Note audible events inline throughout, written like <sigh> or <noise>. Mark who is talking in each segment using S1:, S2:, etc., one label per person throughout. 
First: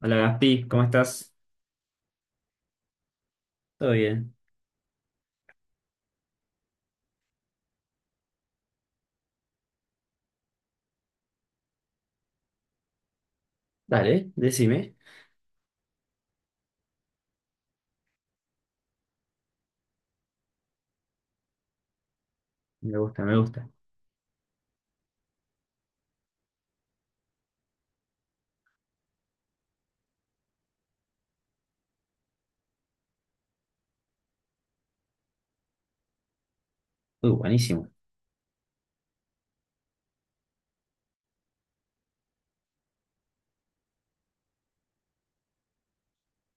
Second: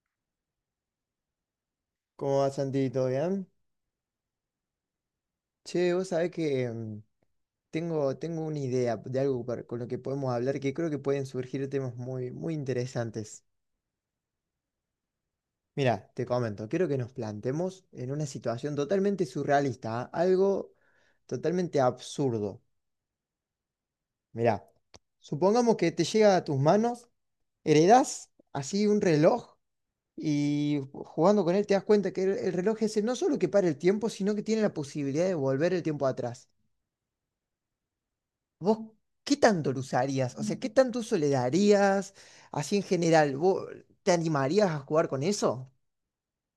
S1: Hola Gaspi, ¿cómo estás?
S2: ¿Cómo va, Santi? ¿Todo bien?
S1: Todo bien.
S2: Che, vos sabés que tengo una idea de algo con lo que podemos hablar que creo que pueden surgir temas muy, muy interesantes.
S1: Dale, decime.
S2: Mira, te comento, quiero que nos planteemos en una situación totalmente surrealista, ¿ah? Algo totalmente absurdo.
S1: Me gusta, me gusta.
S2: Mira, supongamos que te llega a tus manos, heredás así un reloj y jugando con él te das cuenta que el reloj ese no solo que para el tiempo, sino que tiene la posibilidad de volver el tiempo atrás.
S1: Uy, buenísimo.
S2: ¿Vos qué tanto lo usarías? O sea, ¿qué tanto uso le darías? Así en general, ¿vos te animarías a jugar con eso?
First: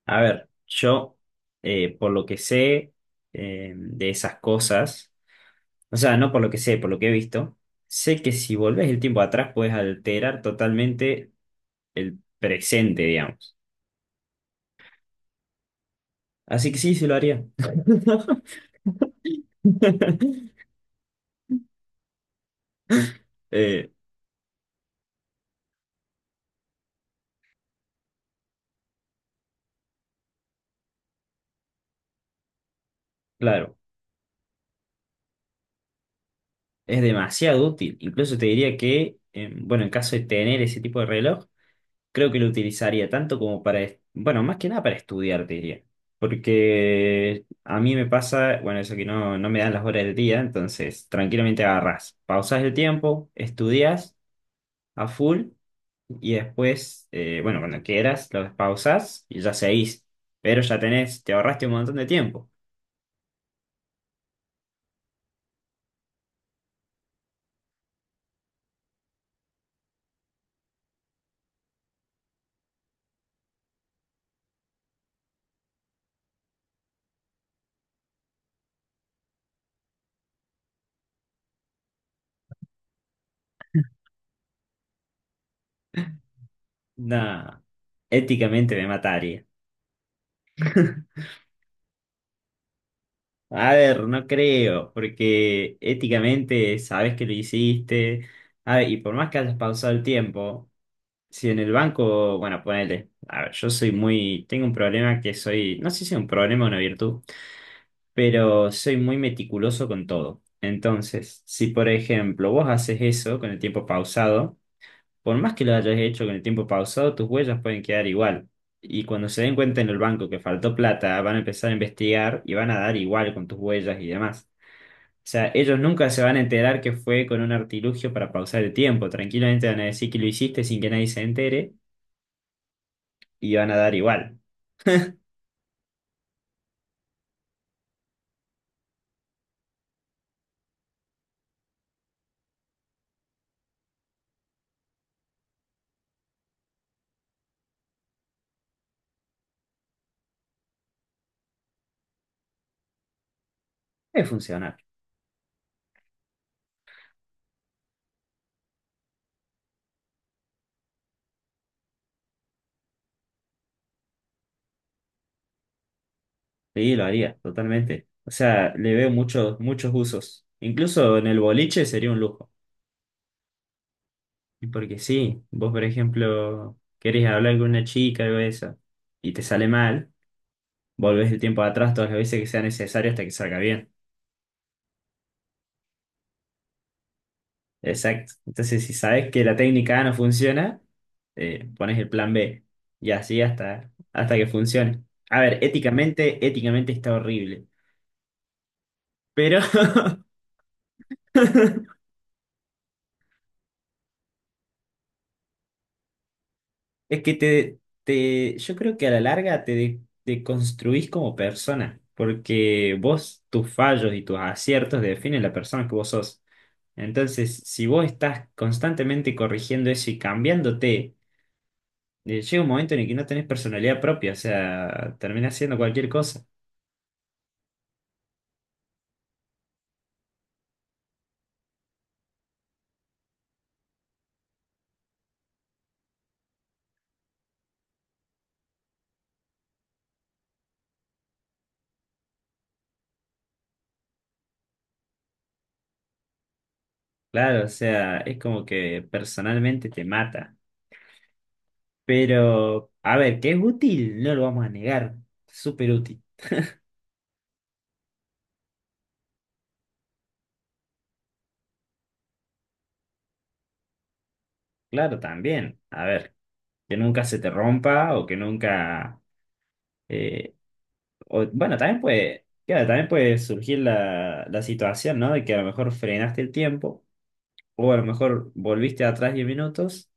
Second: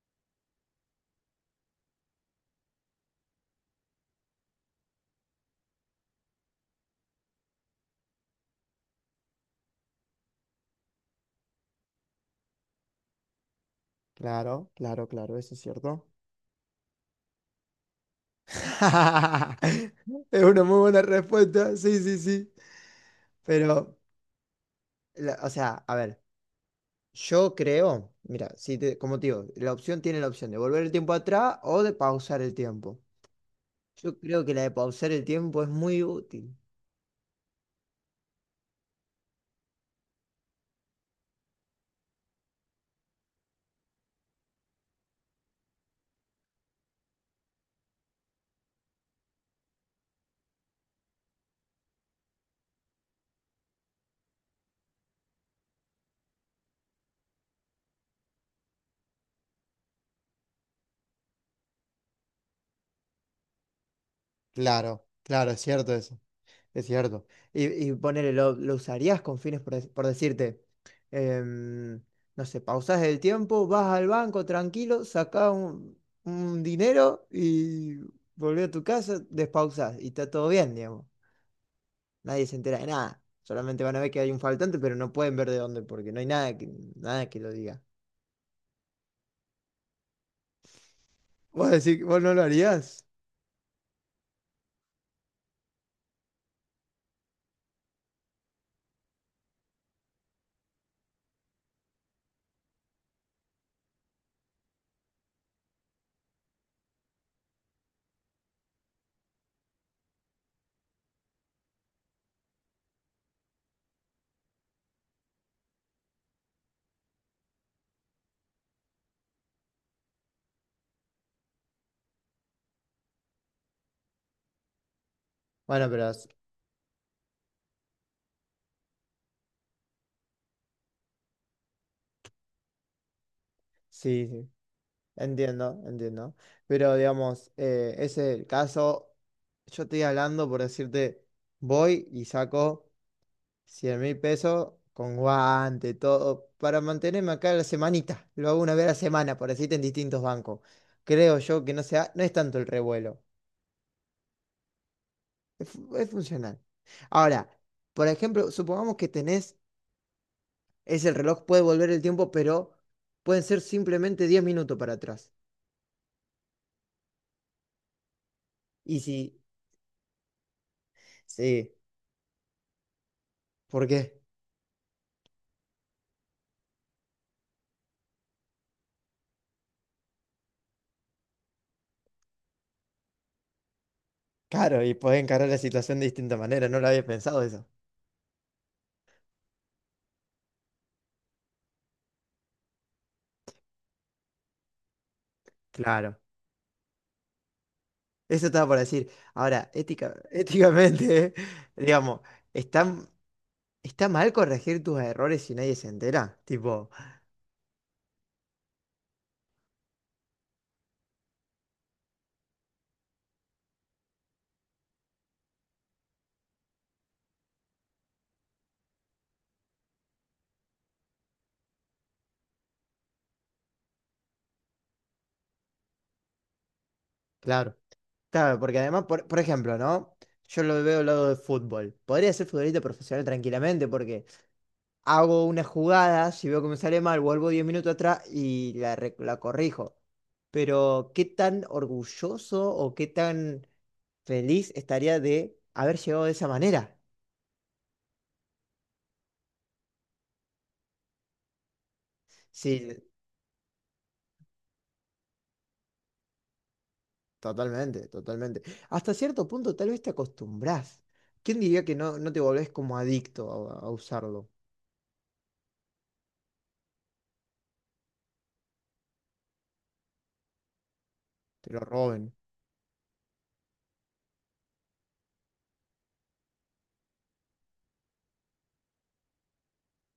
S1: A ver, yo, por lo que sé, de esas cosas, o sea, no por lo que sé, por lo que he visto, sé que si volvés el tiempo atrás puedes alterar totalmente el presente, digamos.
S2: Claro, claro, claro, eso es cierto.
S1: Así que sí, se lo haría. <laughs>
S2: <laughs> Es una muy buena respuesta, sí, sí, sí.
S1: Eh,
S2: Pero, o sea, a ver, yo creo, mira, si te- como te digo, la opción tiene la opción de volver el tiempo atrás o de pausar el tiempo.
S1: claro,
S2: Yo creo que la de pausar el tiempo es muy útil.
S1: es demasiado útil. Incluso te diría que, bueno, en caso de tener ese tipo de reloj, creo que lo utilizaría tanto como para, bueno, más que nada para estudiar, te diría. Porque a mí me pasa, bueno, eso que no me dan las horas del día, entonces tranquilamente agarrás, pausás el tiempo, estudias a full y después, bueno, cuando quieras, lo despausás y ya seguís. Pero ya tenés, te ahorraste un montón de tiempo.
S2: Claro, claro, es cierto eso. Es cierto. Y ponele, lo usarías con fines, por decirte, em, no sé, pausás el tiempo, vas al banco tranquilo, sacás un dinero y volvés a tu casa, despausás y está todo bien, digamos. Nadie se entera de nada. Solamente van a ver que hay un faltante, pero no pueden ver de dónde, porque no hay nada que lo
S1: Nada,
S2: diga.
S1: éticamente me mataría. <laughs>
S2: <laughs> Vos decís, vos no lo harías.
S1: A ver, no creo, porque éticamente sabes que lo hiciste. A ver, y por más que hayas pausado el tiempo, si en el banco, bueno, ponele, a ver, yo soy muy, tengo un problema que soy, no sé si es un problema o una virtud, pero soy muy meticuloso con todo. Entonces, si por ejemplo vos haces eso con el tiempo pausado, por más que lo hayas hecho con el tiempo pausado, tus huellas pueden quedar igual. Y cuando se den cuenta en el banco que faltó plata, van a empezar a investigar y van a dar igual con tus huellas y demás. O sea, ellos
S2: Bueno, pero
S1: nunca se van a enterar que fue con un artilugio para pausar el tiempo. Tranquilamente van a decir que lo hiciste sin que nadie se entere y van a dar
S2: sí,
S1: igual.
S2: sí. Entiendo, entiendo. Pero digamos, ese es el caso. Yo estoy hablando por decirte, voy y saco 100.000 pesos con guante, todo, para mantenerme acá la semanita. Lo hago una vez a la semana, por decirte, en distintos bancos. Creo yo que no sea, no es tanto el revuelo.
S1: Es funcionar.
S2: Es funcional. Ahora, por ejemplo, supongamos que tenés, es el reloj, puede volver el tiempo, pero pueden ser simplemente 10 minutos para atrás.
S1: Sí, lo haría, totalmente. O sea, le
S2: Y
S1: veo
S2: si,
S1: muchos, muchos usos. Incluso en el
S2: sí,
S1: boliche sería un lujo.
S2: ¿por qué?
S1: Y porque sí, vos, por ejemplo, querés hablar con una chica o eso, y te sale mal, volvés el tiempo atrás todas las veces que sea necesario hasta que salga bien.
S2: Claro, y podés encarar la situación de distinta manera, no lo había pensado eso.
S1: Exacto. Entonces, si sabes que la técnica A no funciona, pones el plan B y así hasta, hasta que funcione. A ver,
S2: Claro,
S1: éticamente, éticamente está horrible,
S2: eso estaba por decir.
S1: pero <laughs>
S2: Ahora, <laughs> éticamente, <laughs> digamos, ¿está, está mal corregir tus errores si nadie se entera? Tipo,
S1: es que yo creo que a la larga te construís como persona, porque vos, tus fallos y tus aciertos definen la persona que vos sos. Entonces, si vos estás constantemente corrigiendo eso y cambiándote, y llega un momento en el que no tenés personalidad propia, o sea, terminás haciendo cualquier cosa.
S2: claro. Claro, porque además, por ejemplo, ¿no? Yo lo veo al lado del fútbol. Podría ser futbolista profesional tranquilamente porque hago una jugada, si veo que me sale mal, vuelvo 10 minutos atrás y la corrijo. Pero, ¿qué tan orgulloso o qué tan feliz estaría de haber llegado de esa manera?
S1: Claro, o sea, es como que personalmente te mata.
S2: Sí,
S1: Pero, a ver, que es útil, no lo vamos a negar. Súper útil.
S2: totalmente, totalmente. Hasta cierto punto tal vez te acostumbrás. ¿Quién diría que no, no te volvés como adicto a usarlo?
S1: Claro, también. A ver, que nunca se te rompa o que nunca... eh,
S2: Te
S1: bueno,
S2: lo
S1: también
S2: roben.
S1: puede, claro, también puede surgir la situación, ¿no? De que a lo mejor frenaste el tiempo o a lo mejor volviste atrás 10 minutos.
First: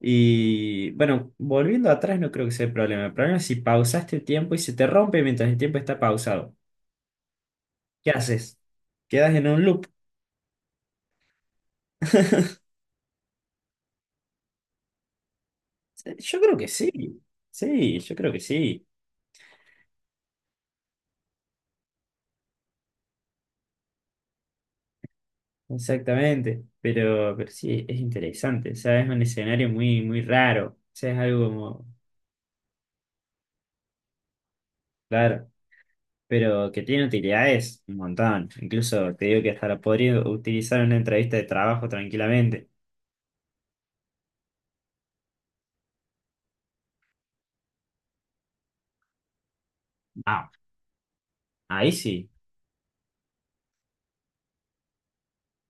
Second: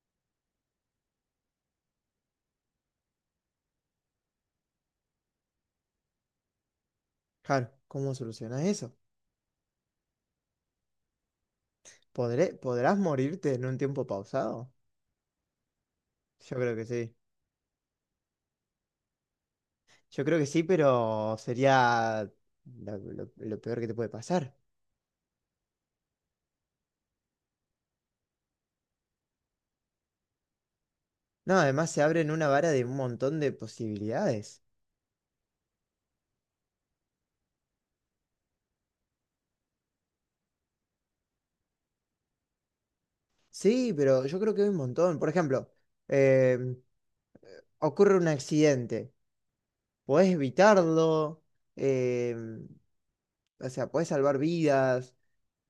S1: Y bueno, volviendo atrás no creo que sea el problema. El problema es si pausaste el tiempo y se te rompe mientras el tiempo está pausado.
S2: Claro,
S1: ¿Qué
S2: ¿cómo
S1: haces?
S2: solucionás eso?
S1: ¿Quedas en un loop?
S2: ¿Podrás morirte en un tiempo pausado?
S1: Yo creo
S2: Yo
S1: que
S2: creo que
S1: sí.
S2: sí.
S1: Sí, yo creo que sí.
S2: Yo creo que sí, pero sería lo peor que te puede pasar.
S1: Exactamente. Pero sí, es interesante. O sea, es un escenario muy, muy raro. O sea, es algo
S2: No,
S1: como,
S2: además se abren una vara de un montón de posibilidades.
S1: claro, pero que tiene utilidades un montón. Incluso te digo que hasta lo podría utilizar en una entrevista de trabajo tranquilamente.
S2: Sí, pero yo creo que hay un montón. Por ejemplo, em, ocurre un accidente, podés
S1: Ah,
S2: evitarlo,
S1: ahí sí.
S2: em, o sea, podés salvar vidas,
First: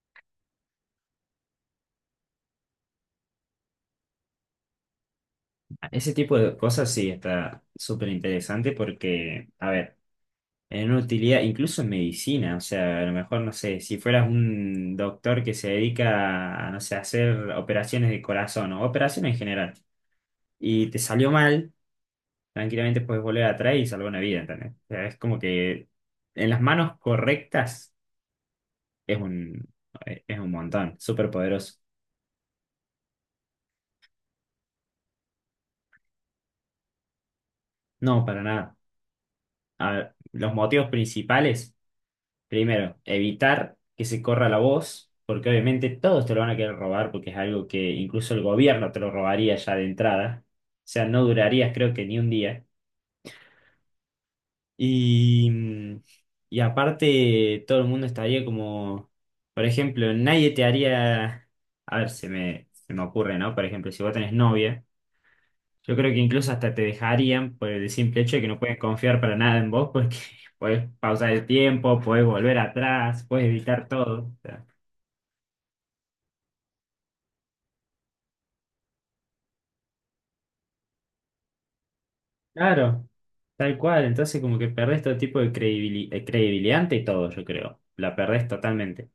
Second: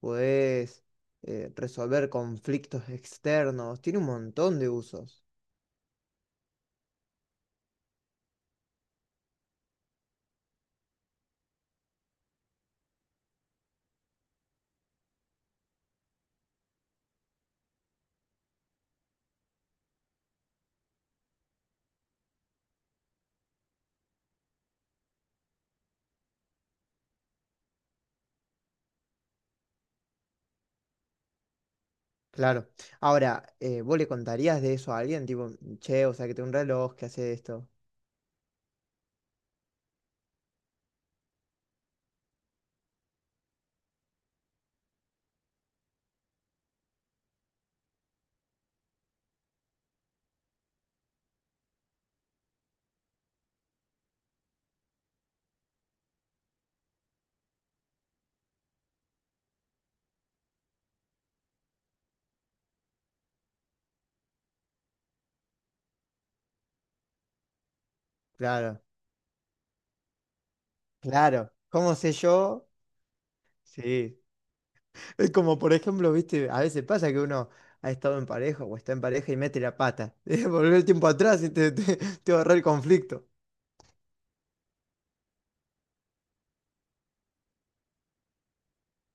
S2: podés resolver conflictos externos, tiene un montón de usos.
S1: Ese tipo de cosas sí está súper interesante porque, a ver, en una utilidad, incluso en medicina, o sea, a lo mejor, no sé, si fueras un doctor que se dedica a, no sé, a hacer operaciones de corazón o operaciones en general, y te salió mal, tranquilamente puedes volver atrás y salvar una vida, ¿entendés? O sea, es como que en las manos correctas es un, es un montón, súper poderoso.
S2: Claro. Ahora, ¿vos le contarías de eso a alguien? Tipo, che, o sea, que tengo un reloj que hace esto.
S1: No, para nada. A ver, los motivos principales. Primero, evitar que se corra la voz, porque obviamente todos te lo van a querer robar, porque es algo que incluso el gobierno te lo robaría ya de entrada. O sea, no durarías creo que ni un día. Y, mm, y aparte, todo el mundo estaría como, por ejemplo, nadie te haría, a ver, se me ocurre, ¿no? Por ejemplo, si vos tenés novia, yo creo que incluso hasta te dejarían por el simple hecho de que no puedes
S2: Claro,
S1: confiar para nada en vos, porque <laughs> puedes pausar el
S2: claro. ¿Cómo
S1: tiempo,
S2: sé
S1: puedes volver
S2: yo?
S1: atrás, puedes evitar
S2: Sí.
S1: todo.
S2: Es como, por ejemplo, viste, a veces pasa que uno ha estado en pareja o está en pareja y mete la pata. <laughs> Volver el tiempo atrás y te ahorra el
S1: Claro,
S2: conflicto.
S1: tal cual. Entonces como que perdés todo tipo de credibilidad ante todo, yo creo. La perdés totalmente.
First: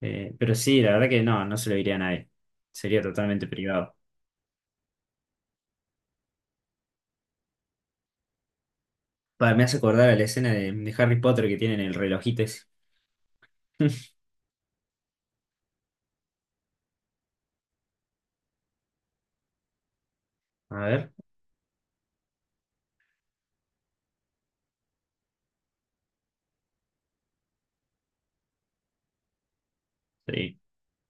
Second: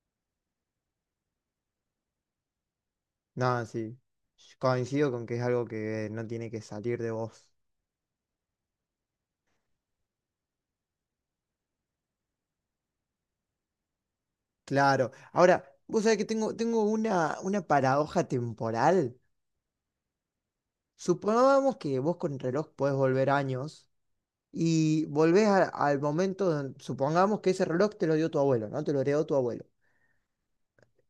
S1: Pero sí, la verdad que no se lo diría a nadie. Sería totalmente
S2: No,
S1: privado.
S2: sí. Coincido con que es algo que no tiene que salir de vos.
S1: Pa, me hace acordar a la escena de Harry Potter que tienen el relojito ese. <laughs>
S2: Claro. Ahora, vos sabés que tengo una paradoja temporal.
S1: A ver.
S2: Supongamos que vos con el reloj podés volver años y volvés al momento, supongamos que ese reloj te lo dio tu abuelo, ¿no? Te lo heredó tu abuelo.
S1: Sí.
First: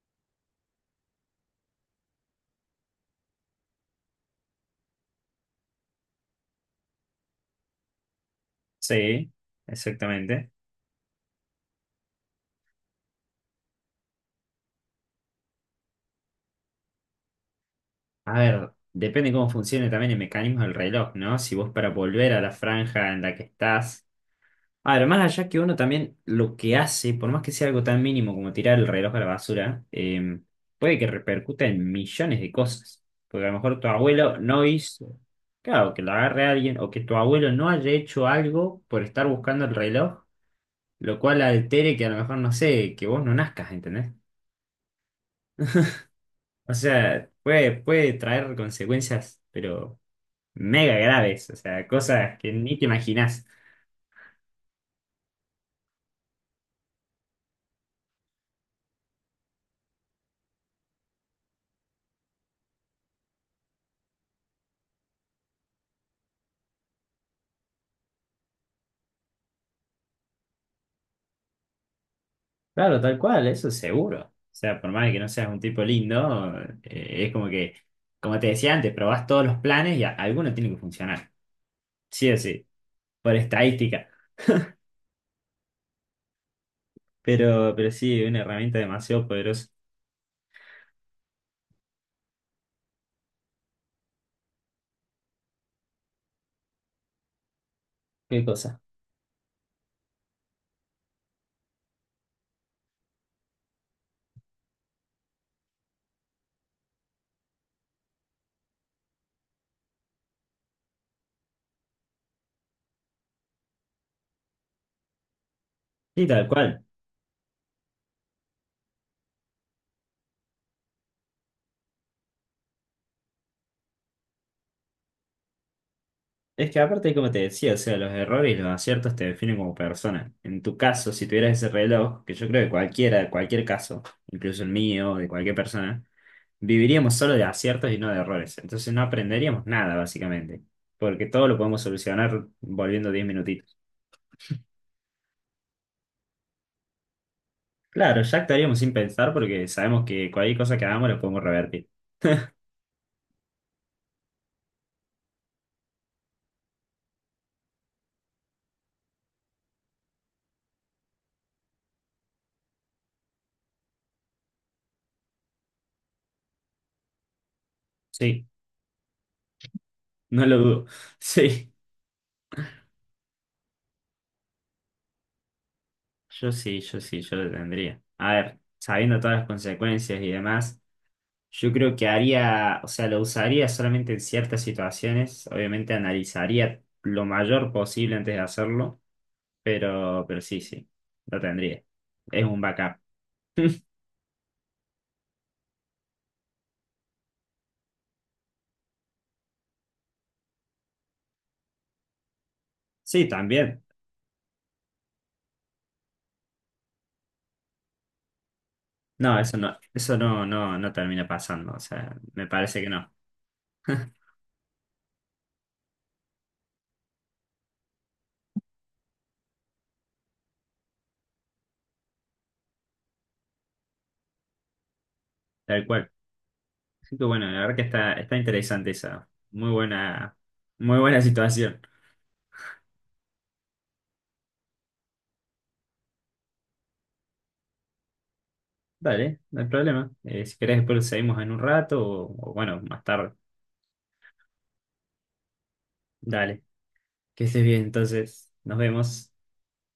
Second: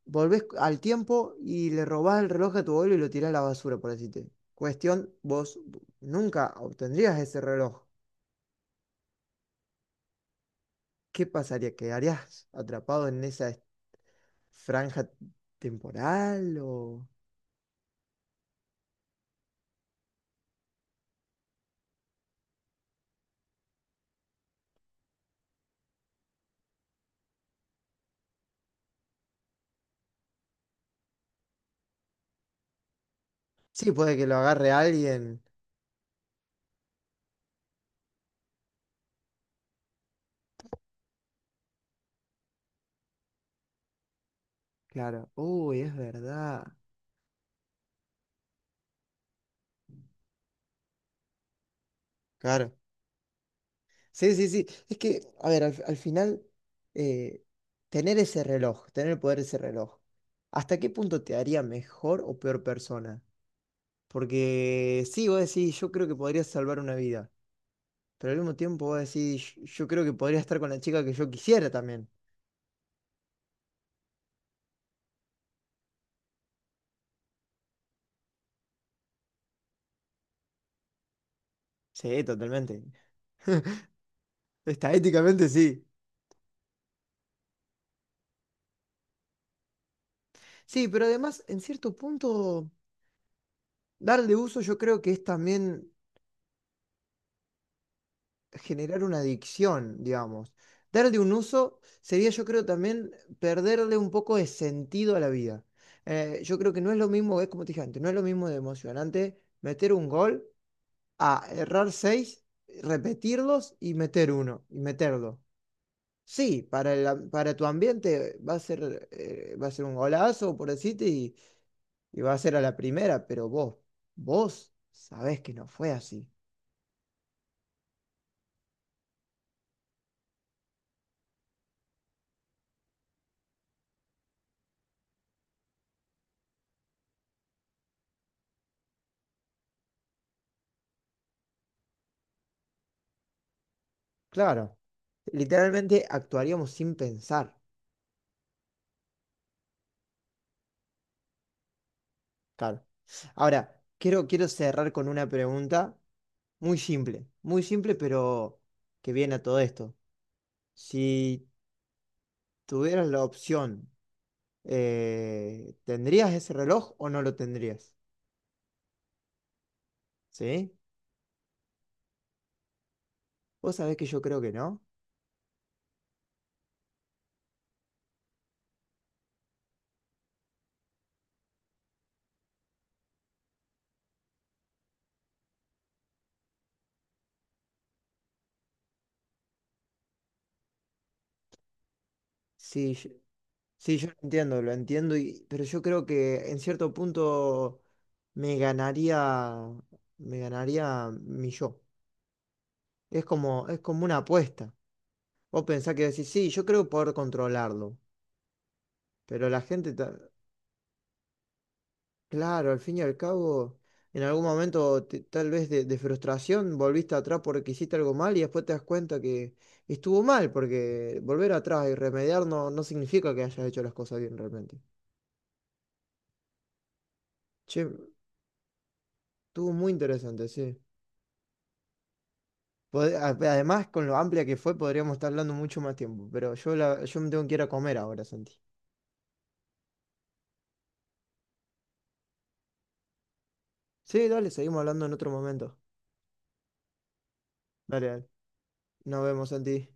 S2: Volvés al tiempo y le robás el reloj a tu abuelo y lo tirás a la basura, por decirte. Cuestión, vos nunca obtendrías ese reloj.
S1: Sí, exactamente.
S2: ¿Qué pasaría? ¿Quedarías atrapado en esa franja temporal o...
S1: A ver, depende cómo funcione también el mecanismo del reloj, ¿no? Si vos para volver a la franja en la que estás... Además, allá que uno también lo que hace, por más que sea algo tan mínimo como tirar el reloj a la basura, puede que repercuta en millones de cosas. Porque a lo mejor tu
S2: Sí, puede que lo
S1: abuelo no
S2: agarre
S1: hizo,
S2: alguien.
S1: claro, que lo agarre alguien, o que tu abuelo no haya hecho algo por estar buscando el reloj, lo cual altere que a lo mejor, no sé, que vos no nazcas, ¿entendés?
S2: Claro. Uy, es
S1: O
S2: verdad.
S1: sea, puede, puede traer consecuencias, pero mega graves, o sea, cosas que
S2: Claro.
S1: ni te imaginás.
S2: Sí, sí, sí. Es que, a ver, al final, eh, tener ese reloj, tener el poder de ese reloj, ¿hasta qué punto te haría mejor o peor persona? Porque sí, vos decís, yo creo que podría salvar una vida, pero al mismo tiempo vos decís, yo creo que podría estar con la chica que yo quisiera también.
S1: Claro, tal cual, eso es seguro. O sea, por más que no seas un tipo lindo, es como que, como te decía antes, probás todos los planes y alguno tiene que funcionar.
S2: Sí,
S1: Sí o sí,
S2: totalmente.
S1: por
S2: <laughs>
S1: estadística.
S2: Está sí.
S1: Pero sí, una herramienta demasiado poderosa.
S2: Sí, pero además, en cierto punto... Darle uso yo creo que es también
S1: ¿Qué cosa?
S2: generar una adicción, digamos. Darle un uso sería yo creo también perderle un poco de sentido a la vida. Yo creo que no es lo mismo, es como te dije antes, no es lo mismo de emocionante meter un gol a errar seis, repetirlos y meter uno, y meterlo.
S1: Sí, tal
S2: Sí,
S1: cual.
S2: para tu ambiente va a ser un golazo, por decirte, y va a ser a la primera, pero vos sabés que no fue así.
S1: Es que aparte, como te decía, o sea, los errores y los aciertos te definen como persona. En tu caso, si tuvieras ese reloj, que yo creo que cualquiera, cualquier caso, incluso el mío, de cualquier persona, viviríamos solo de aciertos y no de errores. Entonces no aprenderíamos nada, básicamente. Porque todo lo podemos solucionar volviendo 10 minutitos.
S2: Claro. Literalmente actuaríamos sin pensar.
S1: Claro, ya actuaríamos sin pensar porque sabemos que cualquier cosa que hagamos lo podemos revertir.
S2: Claro. Ahora, quiero, quiero cerrar con una pregunta muy simple, pero que viene a todo esto. Si tuvieras la opción, ¿tendrías ese reloj o no lo tendrías?
S1: Sí, no lo
S2: ¿Sí?
S1: dudo. <laughs> Sí,
S2: Vos sabés que yo creo que no.
S1: yo sí, yo sí, yo lo tendría. A ver, sabiendo todas las consecuencias y demás, yo creo que haría, o sea, lo usaría solamente en ciertas situaciones. Obviamente analizaría lo mayor posible antes de hacerlo, pero sí, sí, lo tendría. Es un
S2: Sí,
S1: backup.
S2: yo-
S1: <laughs>
S2: sí, yo lo entiendo, pero yo creo que en cierto punto me ganaría, me ganaría mi yo.
S1: Sí,
S2: Es
S1: también.
S2: como una apuesta. Vos pensás que decís, sí, yo creo poder controlarlo,
S1: No,
S2: pero
S1: eso
S2: la
S1: no,
S2: gente,
S1: eso no, no, no termina pasando. O sea, me
S2: claro,
S1: parece
S2: al
S1: que
S2: fin y
S1: no.
S2: al cabo, en
S1: <laughs>
S2: algún momento tal vez de frustración volviste atrás porque hiciste algo mal y después te das cuenta que estuvo mal, porque volver atrás y remediar no, no significa que hayas hecho las cosas bien realmente.
S1: Tal cual. Así que bueno, la verdad que
S2: Che,
S1: está, está interesante esa.
S2: estuvo muy interesante, sí.
S1: Muy buena situación.
S2: Además, con lo amplia que fue, podríamos estar hablando mucho más tiempo, pero yo me tengo que ir a comer ahora, Santi.
S1: Dale, no hay problema. Si querés, después lo seguimos en un rato o bueno, más tarde.
S2: Sí, dale, seguimos hablando en otro momento.
S1: Dale, que estés bien.
S2: Dale, dale.
S1: Entonces, nos
S2: Nos
S1: vemos.
S2: vemos, Santi.